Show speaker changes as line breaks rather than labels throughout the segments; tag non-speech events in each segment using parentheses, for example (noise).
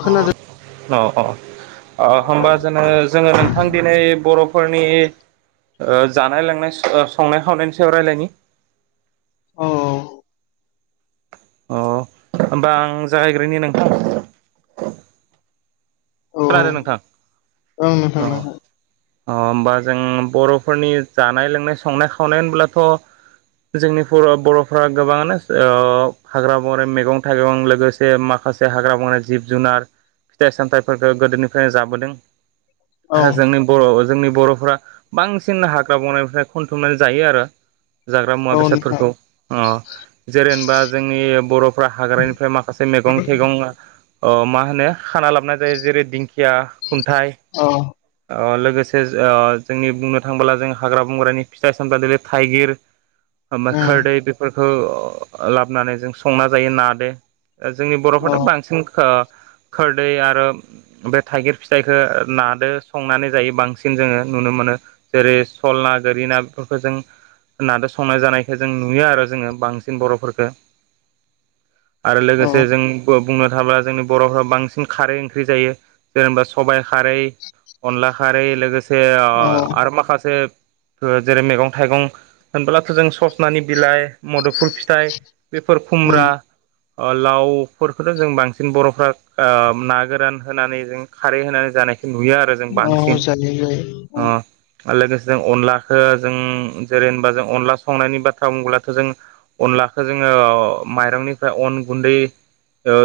खोनादों।
औ औ होमबा जोङो जोङो नोंथां दिनै बर'फोरनि ओ जानाय लोंनाय संनाय खावनायनि सायाव रायलायनि
औ औ
अ होमबा आं जागायग्रोनि नोंथां।
औ
खोनादों नोंथां।
औ
अ
नोथां।
अ होमबा जों बर'फोरनि जानाय लोंनाय संनाय खावनाय होनब्लाथ'। जोंनि बर'फ्रा गोबाङानो हाग्रा बंग्रा मैगं थाइगं लोगोसे माखासे माखासे हाग्रा बंग्रा जिब जुनार फिथाइ सामथाइ फोरखौ गोदोनिफ्रायनो जाबोदों
औ
आरो जोंनि बर' जोंनि बर'फोरा बांसिन हाग्रा बंग्रानिफ्राय खनथुमनानै जायो आरो। जाग्रा मुवा
औ नोंथां
बेसादफोरखौ जेरेेनबा जोंनि बर'फ्रा हाग्रानिफ्राय माखासे मेगं गं थाइगं मा होनो खाना लाबोन जायो जेरै दिंखिया खुन्थाइ
औ
लोगोसे जोंनि बुंनो थाङोबोला जों हाग्रा बंग्रानि फिथाइ सामथाइ जेरै थाइगिर
उम
खोरदै बेफोरखौ लाबोनानै जों संना जायो नादो। जोंनि
औ
बर'फोराथ' बांसिन खोरदै आरो बे थाइगिर फिथाइखौ नाजों संनानै जायो। बांसिन जोङो नुनो मोनो जेरै सल ना गोरि ना बेफोरखौ जों होननानै संनाय जानायखौय जों नुयो आरो जोङो बांसिन बर'फोरखो। आरो
औ
लोगोसे जों बुंनो थाब्ला जोंनि बर'फ्रा बांसिन खारै ओंख्रि जायो। जेनेबा सबाइ खारै, अनला खारै लोगोसे बे ओ
औ
आरो माखासे जेरै मैगं थाइगं होनबोब्लाथ' जों सजनानि बिलाइ मदुफुल फिथाइ बेफोर
उम
खुमब्रा, ओ लावफोरखौथ' जों बांसिन बर'फ्रा ओ ना गो रान होनानै जों खारै होनानै जानायखौ नुयो आरो जों
औ
बांसिन।
जायो जायो
अ। आरो लोगोसे अनलाखो जों जेरै होनबा जों अनला संनायनि बाथ्रा बुंबोलाथ' जों अनला खो जोङो माइरंनिफ्राय अन गुन्दै ओ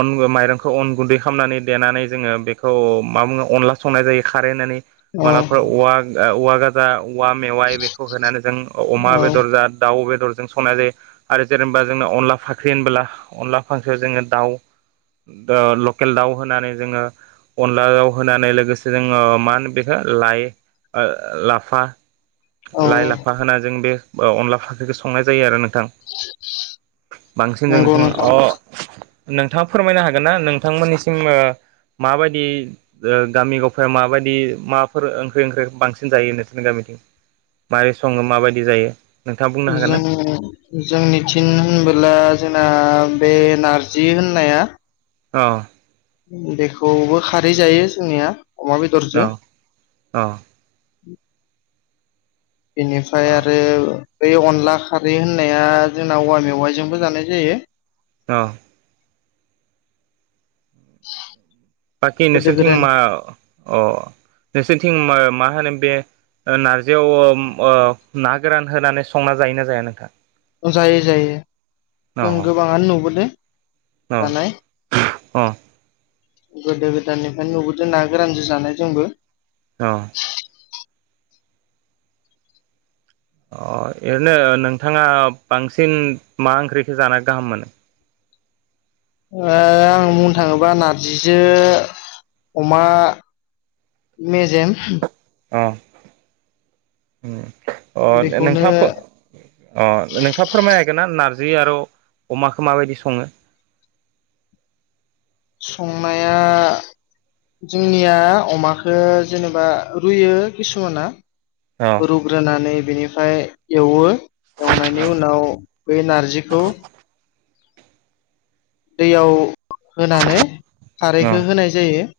अनखो माइरंखौ अन गुन्दै खामनानै देनानै जोङो बेखौ मा बुङो अनला संनाय जायो खारै होननानै।
औ
मालाबा औवा ओ औवा गाजा औवा मेवाइ बेखौ होनानै जों अमा
औ
बेदर जा दाउ बे दरजों संनाय जायो। आरो जेनेबा जोंङनो अनला फाख्रि होनबोला अनला फाख्रि जोङो दाउ दो ल खेल दाउ होनानै जोङो अनला आव होनानै लोगोसे जोङो मा होनो बेखौ लाय ओ लाफा
औ
लाय लाफा होनानै जों बे अनला फाख्रिखौ संनाय जायो आरो नोंथां। बांसिन
नंगौ
जोंनिथिं
नोंथां
अ नोंथाङा फोरमायनो हागोन ना नों नोंथांमोनिसिम ओ माबायदि ओ गामि गफायाव माबायदि माबाफोर ओंख्रि ओंख्रि बांसिन जायो नोंसिनि गामि मारै सङो माबादि जायो? नोंथाङा बुंनो हागोन ना
जों जोंनि थिन होनबोला जोंना बे नार्जि होननाया
औ।
बेखौबो खारै जायो जोंनिया। अमा
औ
बेदरजों
औ।
बेनिफ्राय आरो।
अ
बे अनला खारै होननाया जोंना औवा मेवाइजोंबो जानाय जायो।
औ। बाखि
गोदो
नोंसोरथिं मा अ नोंसोरथिं ओ मा मा होनो बे ओ नार्जियाव ओ अ ना गोरान होनानै संना जायोना जाया नोंथां?
जायो जायो।
अ
जों गोबाङानो नुबोदो
अ
जानाय।
अ
गोदो गोदायनिफ्रायनो नुबोदों ना गोरानजो जानाय जोंबो।
औ। अ ओरैनो नोंथाङा बांसिन मा ओंख्रिखौ जानाया गाहाम मोनो?
ओ आं बुंनो थाङोबा नार्जिजो अमा मेजेम।
अ। अ
बेखौनो
नोंथाङा नोंथाङा फोरमायनो हागोन ना ना र्जि आरो अमाखौ माबायदि सङो?
संनाया जोंनिया अमाखो जेनेबा रुयो किसुमाना।
अ
रुग्रोनानै बेनिफ्राय एवो। एवनायनि उनाव बे नार्जिखौ दैयाव होनानै खारैखो होनाय जायो।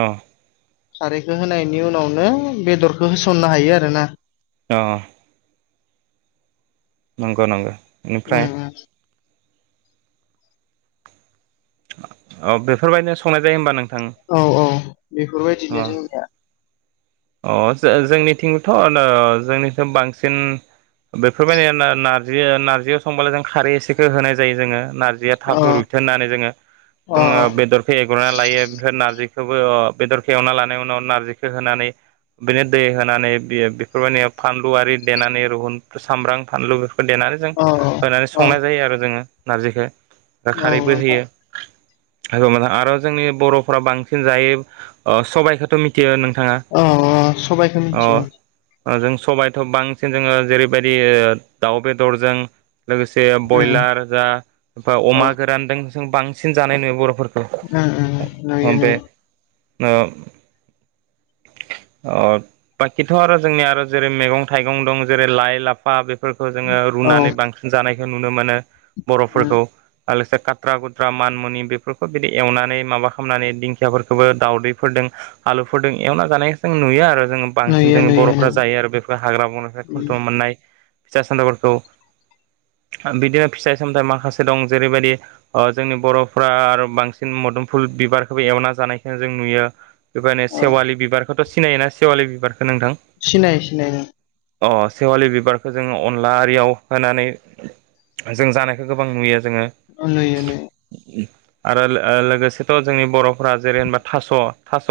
औ।
खारैखो होनायनि उनावनो बेदरखौ होसननो हायो आरोना।
अ। नंगौ नंगो।
उम उम।
औ बेफोरबायदिनो संनाय जायो होनबा नों
औ औ बेफोरबायदिनो जों दा
अ' जो-जोंनिथिंथ' नो जोंनिथिं बांसिन बेफोरबायदि ना-नारजि नारजि संबालाय जों खारै एसेखौ होनाय जायो जोङो नार नारजिया
अ
थाब रुइथो होननानै जोङो
अ
जोङो बेदरखौ एवग्रोनानै लायो आमफ्राय नारजि खोबो ओ बेदरखौ एवना लानायावनो नारजिखौ होनानै बिनो दै होनानै बियो बेफोरबायदि फानलु आरि देनानै रुहुन, सामब्रां, फानलु देनानै जों
औ
होनानै
औ
संनाय जायो आरो जोङो नारजिखौ। दा खारैबो
नोंथां
होयो। (unintelligible) आरो जोंनि बर'फ्रा बांसिन जायो ओ सबायाइखौथ' मिथियो नों
अ' अ' सबाइखौ मिथियो।
ओ जों सबायथ' बांसिन जोङो जेरैबायदि दाउ बेदरजों लोगोसे
उम
बयलार जा बा
औ
अमा गोरानदोंसो बांसिन जानाय नुयो बर'फोरखौ।
ओम ओम नुयो
बे
नुयो।
(unintelligible) अ बाखिथ' आरो जोंनिया आरो जेरै मैगं थाइगं दं जेरै लाइ लाफा बे फोरखौ जोङो
औ
रुनानै बांसिन जानायखौ नुनो मोनो
उम
बर'फोरखौ। लोगोसे काट्रा कुट्रा मानमुनि बेफोरखौ बिदि एवनानै माबा खालामनानै दिंखियाफोरखौबो दावउदैफोरदों आलुफोरदों एवना जानाय जों नुयो आरो जोङो बांसिन
नुयो
जोंनि
नुयो
बर'फ्रा
नुयो
जायो आरो। बेफोर हाग्रा बंग्रानिफ्राय
उम
खनथुमना मोननाय फिसा (unintelligible) फोरखौ बिदिनो फिथाइ सामथाइ माखासे दं जेरैबायदि ओ जोंनि बर'फोरा आरो बांसिन मदोमफुल बिबारखौबो एवना जानायखौ जों नुयो। बेबायनो
औ
सेवालि बिबारखौथ' सिनायोना सेवालि बिबारखौ? नोंथां?
सिनायो सिनायो।
अ सेवालि बिबारखौ जोङो अनला आरियाव होनानै जों जानायखौ गोबां नुयो। जोङो।
ओ नुयो नुयो।
आरो लो-लोगोसेथ' जोंनि बर'फोरा जेरै होनबा थास' थास'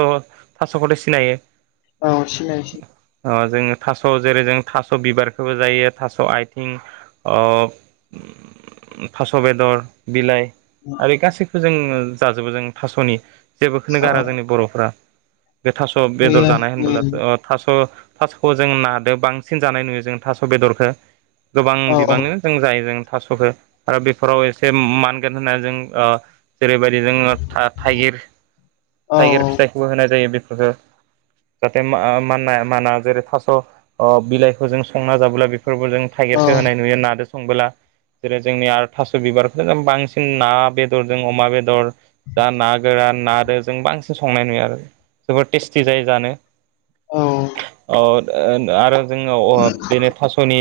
थास'खौथ' सि नायो?
औ सिनायोसै।
ओ जोङो थास' जेरै जों थास' बिबारखौबो जायो थास' आथिं ओ थास' बेदर, बिलाइ आरो गासैखौ जों जाजोबो जों थास'नि जेबोखौनो
औ
गारा जोंनि बर'फ्रा। बे थास' बेदर
नुयो
जानाय होनबोला
नुयो
थास' थास'खौ जों नादो बांसिन जानाय नुयो जों थास' बेदरखौ गोबां
औ
बिबांनो जों जायो जों थास'खो आरो बेफोराव एसे मानगोन होननानै जों ओ जेरैबायदि जोङो था-थाइगिर
औ
थाइगिर फिथाइखौबो होनाय जायो बेफोरफोरखौ जाहाथे मा-मानाय-माना जेरै थास' ओ बिलाइखौ जों संना जाबोला बे फोरबो जों
औ
थाइगिरखौ होनाय नुयो नादो संबोला जेरै जोंनि आरो थास' बिबारखौनो जों बांसिन ना बेदरजों अमा बेदर जा ना गोरान नादो जों बांसिन संनाय नुयो आरो। जोबोर टेस्टि जायो जानो
औ
ओ (unintelligible) आरो जोङो अ बिनो थास'नि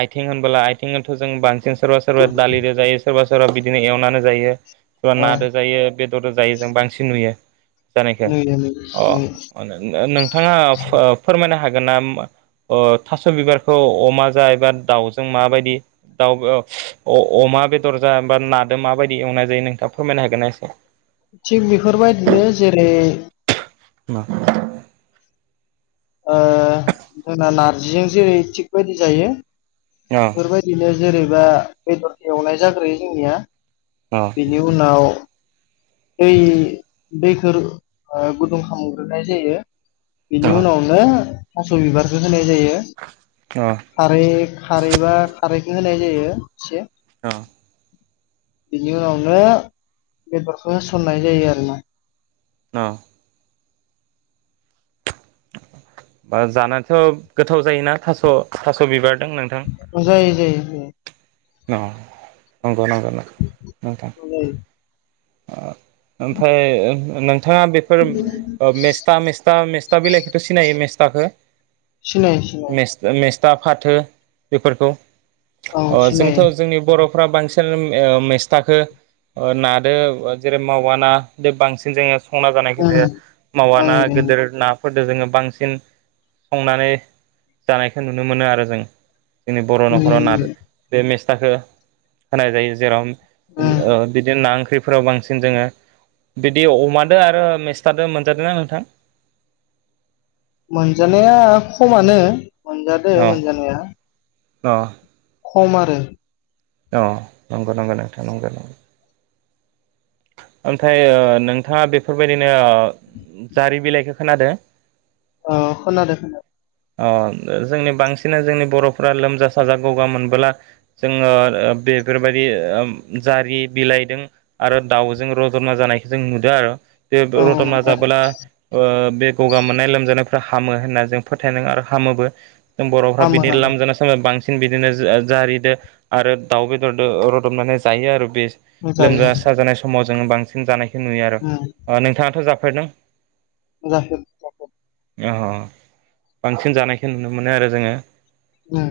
आइथिं होनबोला आइथिंखौथ' जों बांसिन सोरबा सोरबा दालिजों जायो सोरबा सोरबा बिदिनो एवनानै जायो सोरबा
औ
नादो जायो। बे (unintelligible) जायो जों बांसिन नुयो। जानायखौ
नुयो नुयो। नुयो
अ नों-नोंथाङा फो-फोरमायनो हागोन ना मा? ओ थास' बिबारखौ अमा जा एबा दाउजों माबायदि दाउ ओ अ-अ मा बेदर जा नादो माबायदि एवनाय जायो नोंथाङा फोरमायनो हागोन ना एसे?
थिग बेफोरबायदिनो जेरै
मा?
ओ जोंना नारजिजों जेरै थिग बायदि जायो। बेफोरबायदिनो जेरैबा बेदर एवनाय जाग्रोयो जोंनिया। बिनि उनाव दै दैखौ ओ गुदुं खालामग्रोनाय जायो। बेनि
अ
उनावनो थास' बिबारखौ होनाय जायो
अ
खारै खारैबा खारैखौ होनाय जायो।
औ।
बेनि उनावनो बेदरखौ होसननाय जायो आरोना।
अ। बा जानोथ' गोथाव जायोना थास' थास' बिबार
जायो जायो।
अ नंगौ नंगौ नोंथां।
जायो
ओ ओमफ्राय नोंथाङा बेफोर मेस्था मेस्था मेस मेस्था बिलाइखखौथ' सिनायो मेस्थाखो?
सिनायो सिनायो।
दा फाथो बेफोरखौ?
औ सिनायो।
थ' जोंनि बर'फ्रा बांसिन ओ मेस्थाखो ओ नादो जेरै मावा ना बे बांसिन जोङो संना जानायखौ
उम
नुयो मावा
ओं
ना
नुयो
गोदोर ना फोरदो जोङो बांसिन संनानै जानायखौ नुनो मोनो आरो जों। जोंनि बर' न'खराव ना
नुयो
बे मेस्थाखौ होनाय जायो जेराव
उम
ओ बिदिनो नां फुख्रिफोराव बांसिन जोङो बिदि अमादो आरो मेस्थादो मोनजादोना नोंथां? (inaudible)
मोनजानाया खमानो मोनजादो
औ
मोनजानाया।
अ।
खम आरो।
अ नंगौ नंगौ नोंथां नंगौ नंगौ। ओमफ्राय ओ नोंथाङा बेफोरबायदिनो ओ जारि बिलाइखौ खोनादों?
अ खोनादों खोनादो।
अ जोंनि बांसिन जोंनि बर'फ्रा लोमजा साजा गगा मोनबोला जोङो ओ बेफोरबायदि ओम जारि बिलाइदों आरो दाउजों रदबना जानायखौ जों नुदों। आर' बे
औ
रदबना
नोंथां
जाबोला ओ बे गगा मोननाय लोमजानायफ्रा हामो होनना जों फोथायदों आरो हामोबो। जों बर'फ्रा
हामो
बिदिनो
हामो
लोमजानासाजा समाव बांसिन बिदिनो जारिदो। आरो दाउ बेदर रदबनानै जायो आरो बे
जायो
लोमजा साजानाय समाव जोङो बांसिन जानाय (unintelligible) नुयो आरो
उम
ओ नोंथाङाथ' जाफेरदों?
जाफेरदों जाफेर
अ बांसिन जानायखौ नुनो मोनो आरो जोङो।
ओम।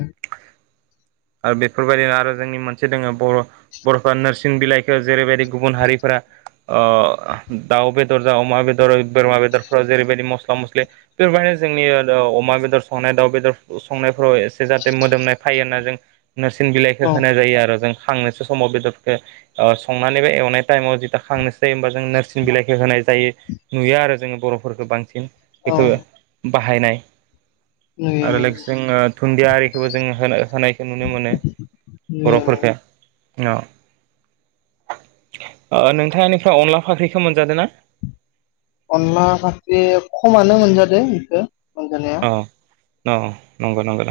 आरो बे बेफोरबायदिनो आरो जोंनि मोनसे दोङो बर' बर'फ्रा नोरसिं बिलाइखौ जेरैबायदि गुबुन हारिफोरा ओ दाउ बेदर जा अमा बेदर बोरमा बेदरफ्राव जेरैबायदि मस्ला मस्लि बेफोरबायदिनो जोंनि अमा बेदर संनाय दाउ बेदर संनायफोराव एसे जाहाथे मोदोमनाय फायो होनना जों नोरसिं बिलाइखौ
औ
होनाय जायो आरो जों। खांनोसै समाव बेदरफोरखौ ओ संनानै एबा एवनाय टाइमाव जेथिया खांनोसै होनबा जों नोरसिं बिलाइखौ होनाय जायो नुयो आरो जोङो बर'फोरखौ बांसिन
औ
बेखौ बाहायनाय
नुयो
आरो
नुयो
लोगोसे जोङो दुुनन्दिया आरिखोबो जों होन होनायखो नुनो मोनो
नुयो
बर'फोरखौ ओ नोंथांनिफ्राय अनला फाख्रिखौ मोनजादों ना?
अनला फाख्रि खमानो मोनजाद बेखौ मोनजानाया।
औ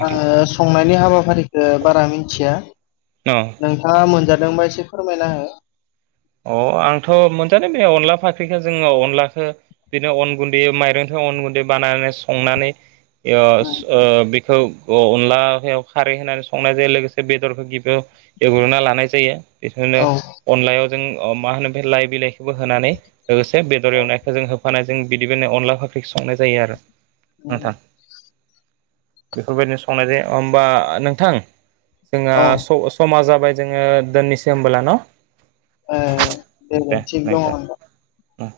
आंङो संनायनि हाबाफारिखौ बारा मिथिया
अ
नोंथाङा मोनजादों दोंबा एसे फोरमायना हो?
अ आंथ मोनजानाय बे अनला फाख्रिखौ जोंङो अनलाखौ बिदिनो अन गुन्दै माइरंखौ अन गुन्दै बानायनानै संनानै ओ
उम
ओ बि औ अ अनलाायाव खारै होनानै संनाय जायो लोगोसे बेदरखौ गिबियाव एवग्रोनना लानाय जायो। बिफोरनो
औ
अनलायाव जों अ मा होनो बे लाइ बिलाइखौबो होनानै लोगोसे बेदर
औ
एवनायखौ जों होफानाय जों बिदिबायनो अनला फाख्रिखौ संनाय जायो आरो।
औ
नोंथां बेफोरबायदिनो संनाय जायो ओमबा नोंथां जोंहा
औ
समाजा जाबाय जोंङो दोननैसो होमबोला न?
ओ दे दे थिग दंङ ओमबा।
उम